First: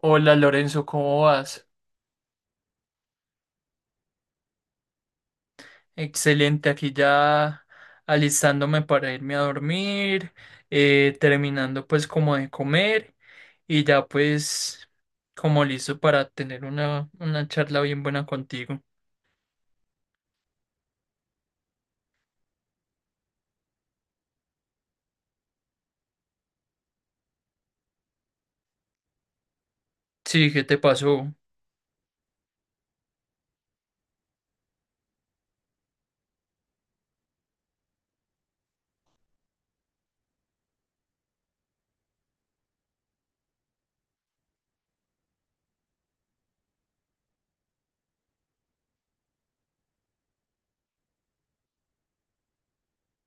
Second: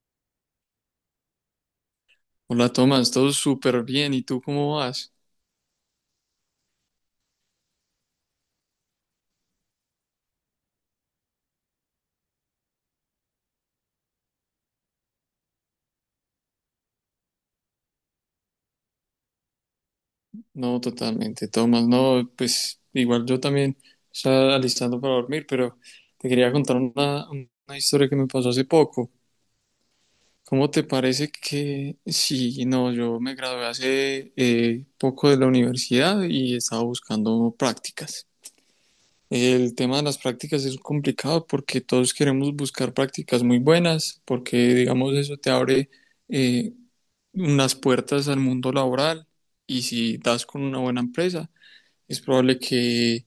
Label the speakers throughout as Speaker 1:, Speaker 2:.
Speaker 1: Hola Lorenzo, ¿cómo vas?
Speaker 2: Hola Tomás, todo súper bien. ¿Y tú cómo vas?
Speaker 1: Excelente, aquí ya alistándome para irme a dormir, terminando pues como de comer y ya pues como listo para tener una charla bien buena contigo.
Speaker 2: No, totalmente, Tomás. No, pues igual yo también estaba alistando para dormir, pero te quería contar una historia que me pasó hace poco.
Speaker 1: Sí, ¿qué
Speaker 2: ¿Cómo
Speaker 1: te
Speaker 2: te parece
Speaker 1: pasó?
Speaker 2: que sí? No, yo me gradué hace poco de la universidad y estaba buscando prácticas. El tema de las prácticas es complicado porque todos queremos buscar prácticas muy buenas, porque digamos eso te abre... eh, unas puertas al mundo laboral y si das con una buena empresa, es probable que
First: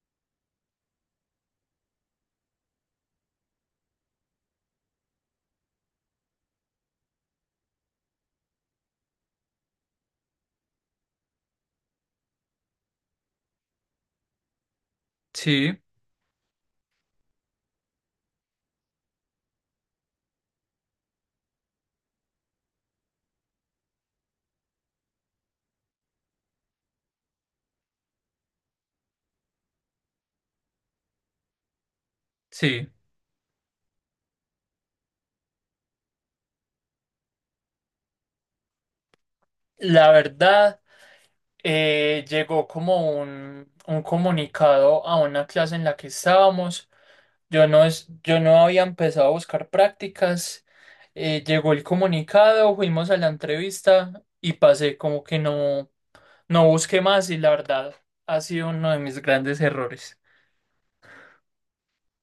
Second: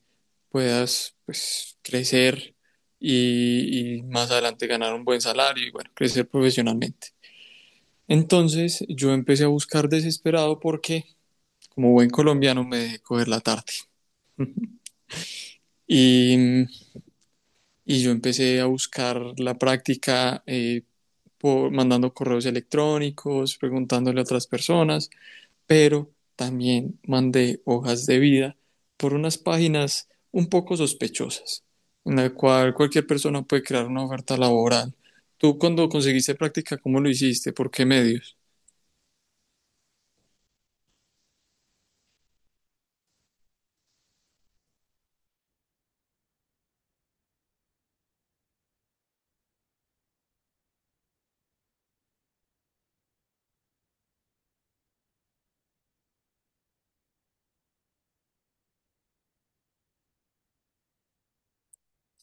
Speaker 2: puedas, pues, crecer y más adelante ganar un buen salario y, bueno, crecer profesionalmente. Entonces yo empecé a buscar desesperado porque, como buen colombiano, me dejé coger la tarde
Speaker 1: Sí,
Speaker 2: y, y yo empecé a buscar la práctica por, mandando correos electrónicos, preguntándole a otras personas, pero también mandé hojas de vida por unas páginas un poco sospechosas, en la cual
Speaker 1: sí.
Speaker 2: cualquier persona puede crear una oferta laboral. Tú, cuando conseguiste práctica, ¿cómo lo hiciste? ¿Por qué medio?
Speaker 1: La verdad, llegó como un comunicado a una clase en la que estábamos. Yo no había empezado a buscar prácticas. Llegó el comunicado, fuimos a la entrevista y pasé como que no, no busqué más y la verdad ha sido uno de mis grandes errores.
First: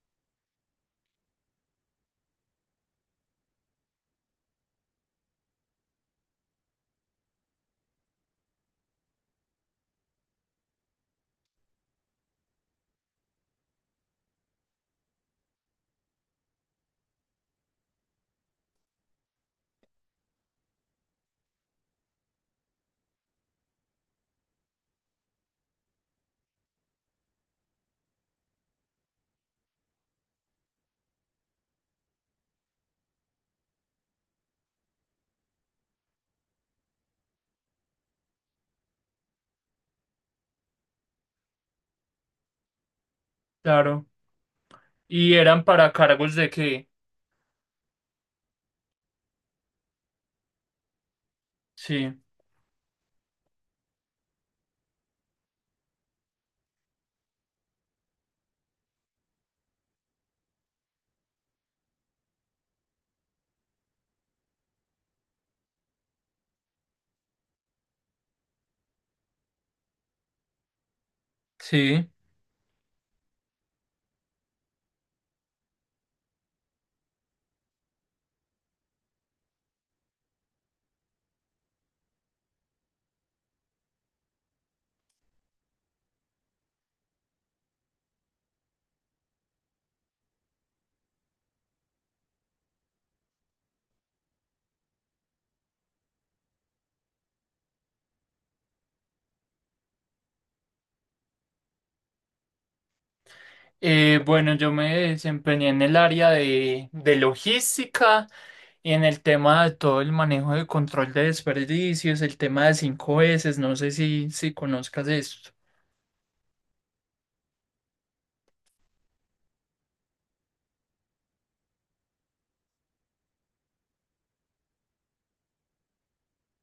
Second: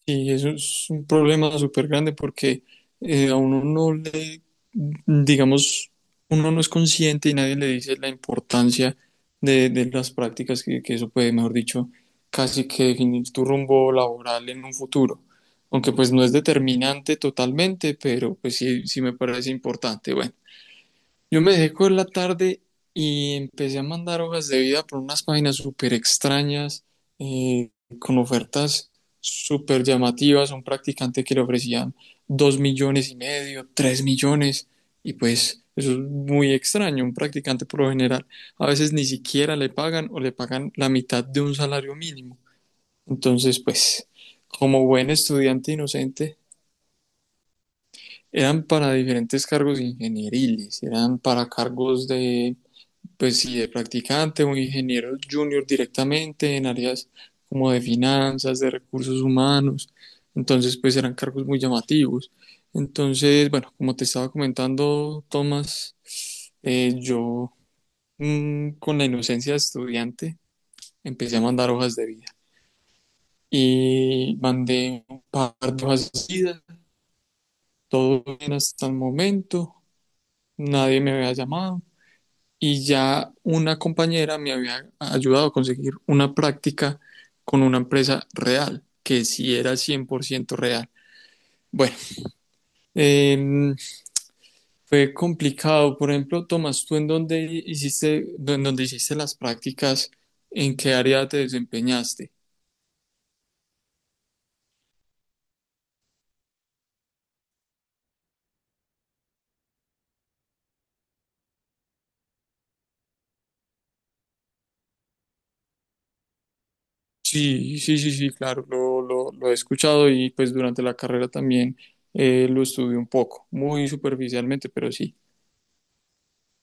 Speaker 2: Y eso es un problema súper grande porque a uno no le, digamos, uno no es consciente y nadie le dice la importancia de las prácticas, que eso puede, mejor dicho, casi que definir tu rumbo laboral en un futuro. Aunque, pues, no es determinante totalmente, pero pues sí, sí me parece importante. Bueno. Yo me dejé coger la tarde y empecé a mandar hojas de vida por unas páginas súper extrañas, eh, con ofertas súper llamativas. Un practicante que le ofrecían 2,5 millones, 3 millones, y pues eso es muy extraño. Un practicante, por lo general, a veces ni siquiera le pagan o le pagan la mitad de un salario mínimo. Entonces,
Speaker 1: Claro.
Speaker 2: pues, como buen
Speaker 1: Y eran
Speaker 2: estudiante
Speaker 1: para cargos
Speaker 2: inocente,
Speaker 1: de que,
Speaker 2: eran para diferentes cargos ingenieriles, eran para cargos
Speaker 1: sí,
Speaker 2: de, pues sí, de practicante o ingeniero junior directamente en áreas como de finanzas, de recursos humanos. Entonces, pues, eran cargos muy llamativos. Entonces, bueno, como te estaba comentando, Tomás, yo, con la inocencia de estudiante, empecé a mandar hojas de
Speaker 1: sí.
Speaker 2: vida y mandé un par de hojas de vida, todo bien hasta el momento, nadie me había llamado y ya una compañera me había ayudado a conseguir una práctica con una empresa real, que sí era 100% real. Bueno, em, fue complicado. Por ejemplo, Tomás, ¿tú en dónde hiciste las prácticas? ¿En qué área te desempeñaste?
Speaker 1: Bueno, yo me desempeñé en el área de logística y en el tema de todo el manejo de control de desperdicios, el tema de 5S, no sé si, si conozcas eso.
Speaker 2: Sí, sí, sí, sí, claro, lo he escuchado y, pues, durante la carrera también lo estudié un poco, muy superficialmente, pero sí,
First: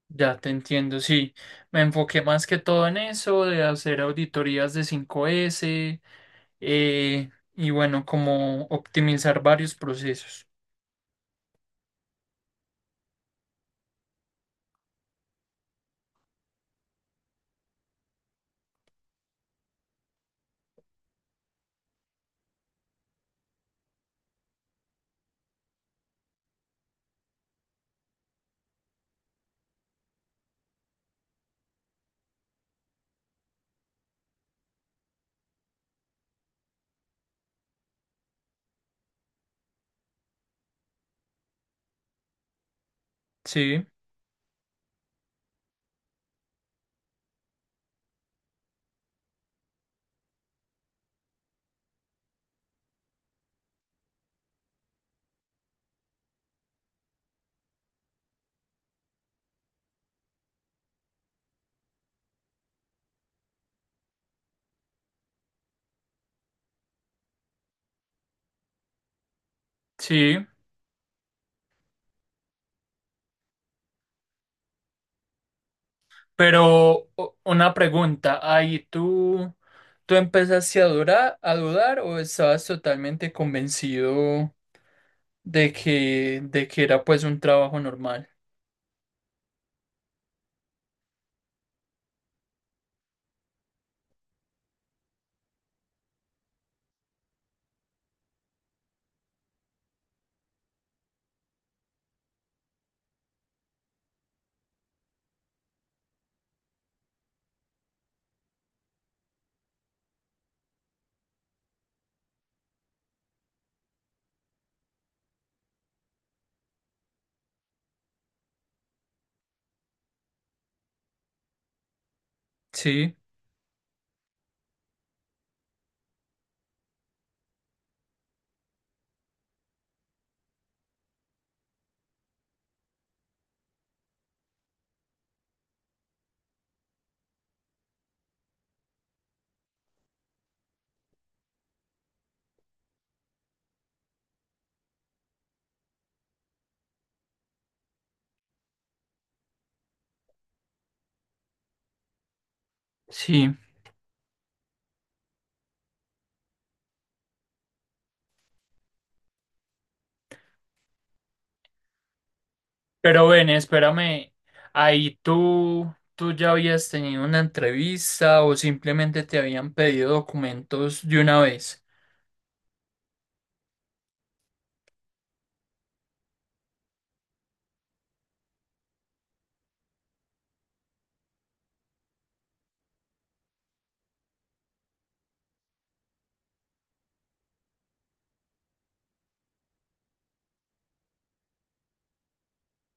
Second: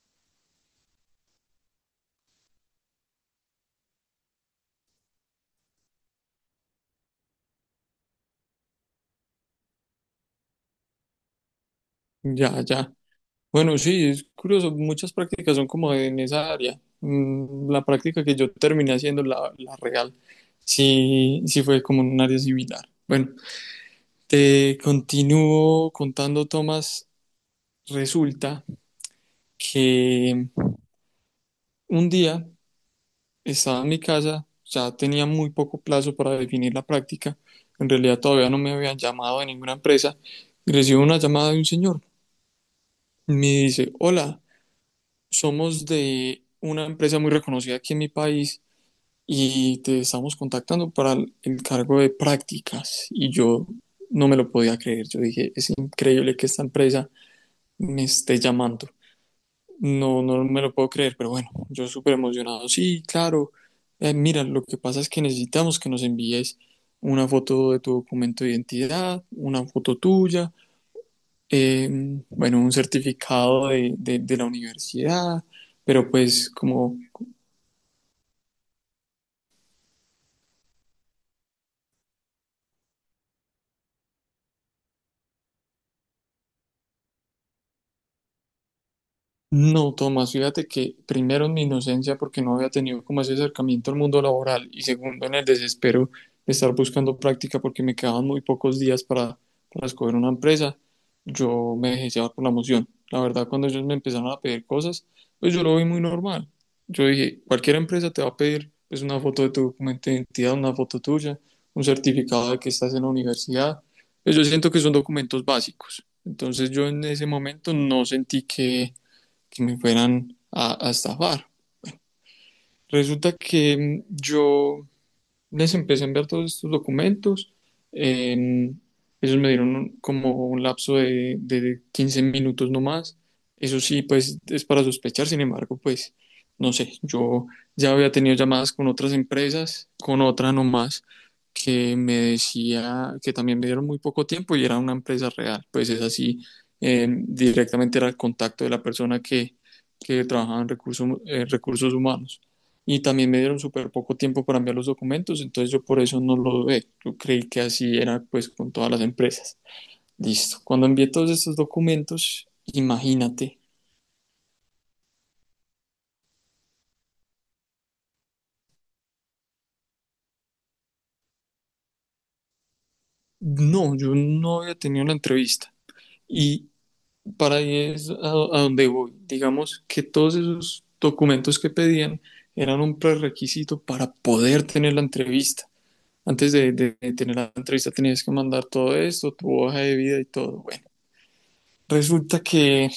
Speaker 1: Ya te entiendo, sí. Me enfoqué más que todo en eso, de hacer auditorías de 5S, y bueno, como optimizar varios procesos.
Speaker 2: ya, ya. Bueno, sí, es curioso, muchas prácticas son como en esa área. La práctica que yo terminé haciendo, la real, sí, sí fue como en un área similar. Bueno, te continúo contando, Tomás. Resulta que un día estaba en mi casa, ya tenía muy poco plazo para definir la práctica. En realidad, todavía no me habían llamado de ninguna empresa. Y recibo una llamada de un señor. Me
Speaker 1: Sí,
Speaker 2: dice, hola, somos de una empresa muy reconocida aquí en mi país y te estamos contactando para el cargo de prácticas. Y yo no me lo podía creer. Yo dije, es increíble que esta empresa me esté llamando. No, no me lo puedo creer, pero bueno, yo súper emocionado. Sí, claro. Mira, lo que pasa es que necesitamos que nos envíes una foto de tu documento de identidad, una foto
Speaker 1: sí.
Speaker 2: tuya, eh, bueno, un certificado de la universidad, pero pues como...
Speaker 1: Pero o- una pregunta, ahí tú, ¿tú empezaste a dudar, a dudar, o estabas totalmente convencido de que era pues un trabajo normal?
Speaker 2: No, Tomás, fíjate que primero en mi inocencia, porque no había tenido como ese acercamiento al mundo laboral, y segundo en el desespero de estar buscando práctica porque me quedaban muy pocos días para escoger una empresa, yo me dejé llevar por la emoción. La verdad, cuando ellos me empezaron a pedir cosas, pues yo lo vi muy normal. Yo dije, cualquier empresa te va a pedir, pues, una foto de tu documento de identidad, una foto tuya, un certificado de que estás en la universidad. Pues yo siento que son documentos básicos. Entonces yo en ese momento no sentí que me fueran a estafar.
Speaker 1: Sí,
Speaker 2: Resulta que yo les empecé a enviar todos estos documentos. eh, Ellos me dieron como un lapso de 15 minutos, no más. Eso sí, pues es para sospechar. Sin embargo, pues no sé, yo ya había tenido llamadas con otras empresas, con otra nomás, que me decía, que también me dieron muy poco tiempo y era una empresa real. Pues es así, directamente era el contacto de la persona que trabajaba en recursos, recursos humanos, y también me
Speaker 1: sí.
Speaker 2: dieron súper poco tiempo para enviar los documentos, entonces yo por eso no lo dudé. Yo creí que así era, pues, con todas las empresas. Listo. Cuando envié todos estos documentos,
Speaker 1: Pero ven,
Speaker 2: imagínate,
Speaker 1: espérame, ahí tú, ¿tú ya habías tenido una entrevista o simplemente te habían pedido documentos de una vez?
Speaker 2: no, yo no había tenido la entrevista. Y para ahí es a donde voy. Digamos que todos esos documentos que pedían eran un prerequisito para poder tener la entrevista. Antes de tener la entrevista tenías que mandar todo esto, tu hoja de vida y todo. Bueno, resulta que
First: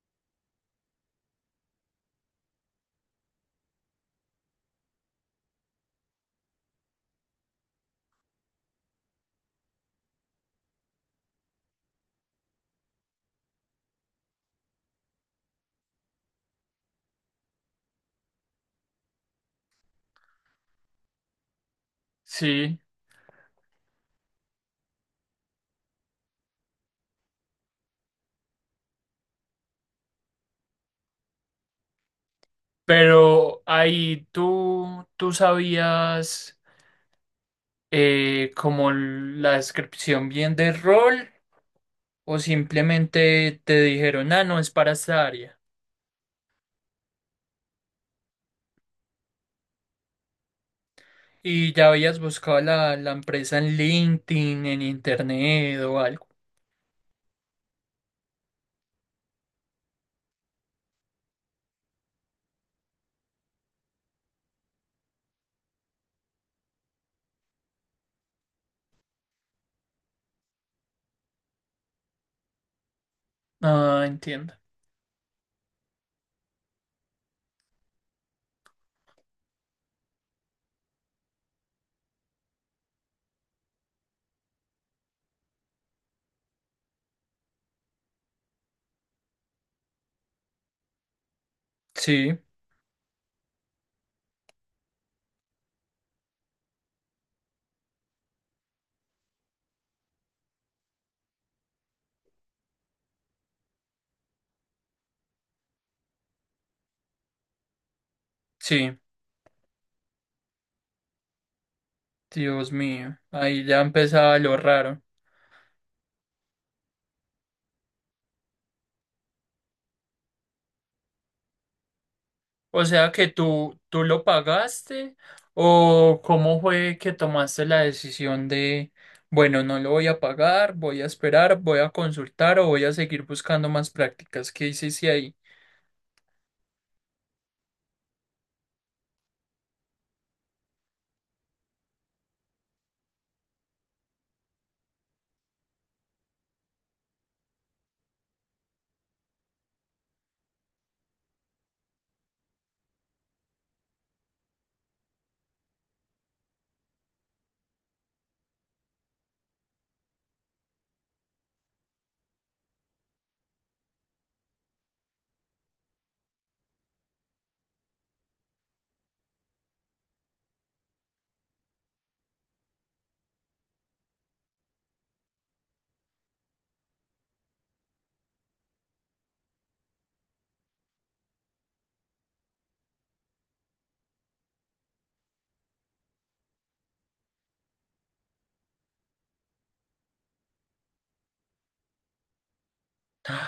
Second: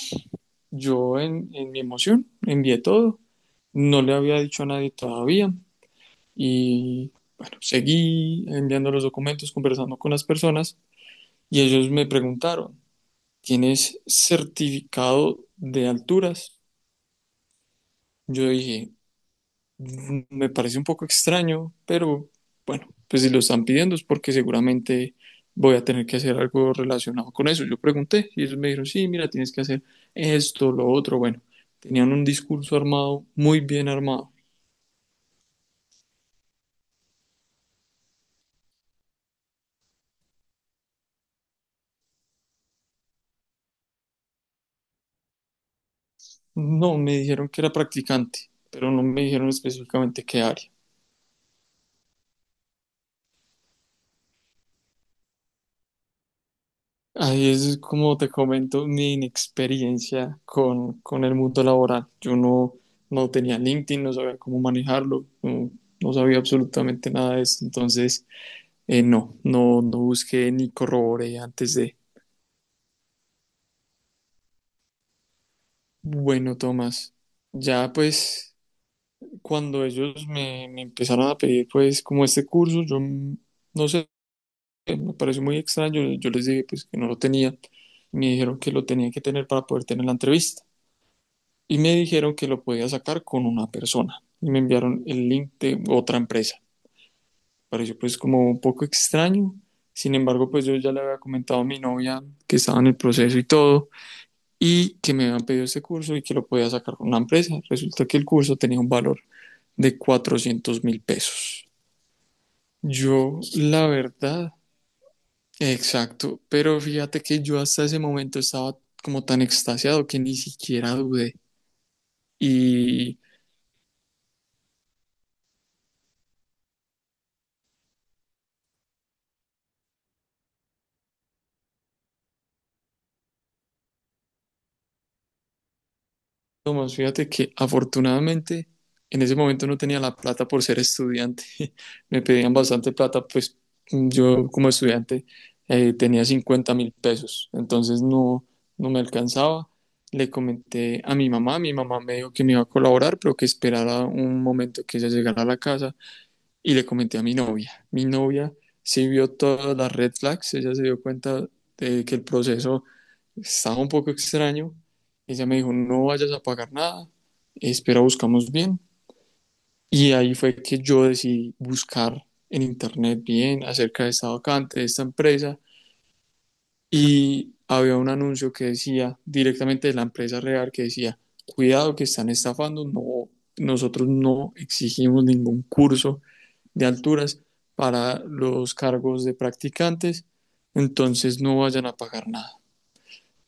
Speaker 2: yo, en mi emoción, envié todo, no le había dicho a nadie todavía y, bueno, seguí enviando los documentos, conversando con las personas, y ellos me preguntaron, ¿tienes certificado de alturas? Yo dije, me parece un poco extraño, pero
Speaker 1: Sí,
Speaker 2: bueno, pues si lo están pidiendo es porque seguramente voy a tener que hacer algo relacionado con eso. Yo pregunté y ellos me dijeron, sí, mira, tienes que hacer esto, lo otro. Bueno, tenían un discurso armado, muy
Speaker 1: pero
Speaker 2: bien
Speaker 1: ahí
Speaker 2: armado.
Speaker 1: tú, tú sabías, como la descripción bien del rol, o simplemente te dijeron, ah, no, es para esta área.
Speaker 2: No, me dijeron que era practicante, pero no me dijeron específicamente qué área.
Speaker 1: ¿Y ya habías buscado la empresa en LinkedIn, en internet o algo?
Speaker 2: Ahí es como te comento mi inexperiencia con el mundo laboral. Yo no tenía LinkedIn, no sabía cómo manejarlo, no sabía absolutamente nada de eso. Entonces, no busqué ni corroboré antes de.
Speaker 1: Ah, entiendo.
Speaker 2: Bueno, Tomás, ya pues cuando ellos me empezaron a pedir, pues, como este curso, yo, no sé, me pareció muy extraño. Yo les dije pues que no lo tenía. Me dijeron que lo tenía que tener para poder tener la entrevista. Y me dijeron
Speaker 1: Sí,
Speaker 2: que lo podía sacar con una persona y me enviaron el link de otra empresa. Pareció pues como un poco extraño, sin embargo pues yo ya le había comentado a mi novia que estaba en el proceso y todo, y que me habían pedido este curso y que lo podía sacar con una empresa. Resulta que el curso tenía un
Speaker 1: sí.
Speaker 2: valor de 400.000 pesos.
Speaker 1: Dios mío,
Speaker 2: Yo,
Speaker 1: ahí ya
Speaker 2: la
Speaker 1: empezaba
Speaker 2: verdad,
Speaker 1: lo raro.
Speaker 2: exacto, pero fíjate que yo hasta ese momento estaba como tan extasiado que ni siquiera dudé.
Speaker 1: O sea
Speaker 2: Y
Speaker 1: que tú, ¿tú lo pagaste o cómo fue que tomaste la decisión de, bueno, no lo voy a pagar, voy a esperar, voy a consultar o voy a seguir buscando más prácticas? ¿Qué hiciste ahí?
Speaker 2: Tomás, fíjate que afortunadamente en ese momento no tenía la plata por ser estudiante. Me pedían bastante plata, pues, yo como estudiante tenía 50.000 pesos, entonces no me alcanzaba. Le comenté a mi mamá me dijo que me iba a colaborar, pero que esperara un momento, que ella llegara a la casa. Y le comenté a mi novia. Mi novia sí vio todas las red flags, ella se dio cuenta de que el proceso estaba un poco extraño. Ella me dijo, no vayas a pagar nada, espera, buscamos bien. Y ahí fue que yo decidí buscar en internet bien acerca de esta vacante, de esta empresa. Y había un anuncio que decía directamente de la empresa real, que decía, cuidado que están estafando, no, nosotros no exigimos ningún curso de alturas para los cargos de practicantes, entonces no vayan a pagar nada.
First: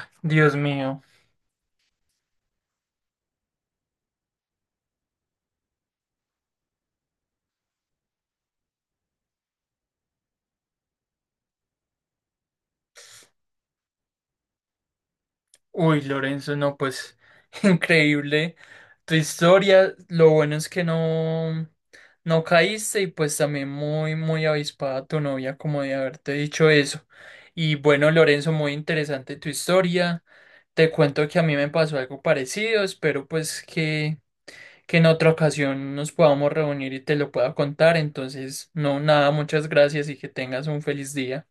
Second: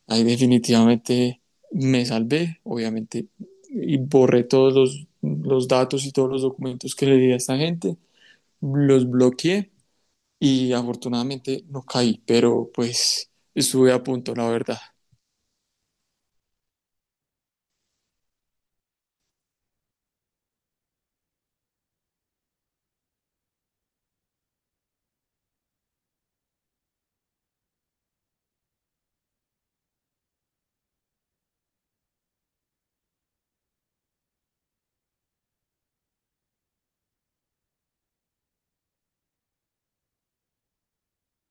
Speaker 2: Ahí
Speaker 1: Dios mío.
Speaker 2: definitivamente me salvé, obviamente, y borré todos los datos y todos los documentos que le di a esta gente, los bloqueé, y afortunadamente no caí, pero pues estuve a punto, la verdad.
Speaker 1: Uy, Lorenzo, no, pues increíble tu historia. Lo bueno es que no, no caíste, y pues también muy, muy avispada tu novia como de haberte dicho eso. Y bueno, Lorenzo, muy interesante tu historia. Te cuento que a mí me pasó algo parecido. Espero pues que en otra ocasión nos podamos reunir y te lo pueda contar. Entonces, no, nada, muchas gracias y que tengas un feliz día.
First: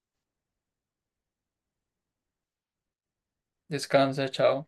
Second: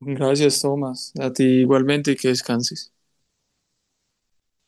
Speaker 2: Gracias, Tomás. A ti igualmente y que descanses.
Speaker 1: Descansa, chao.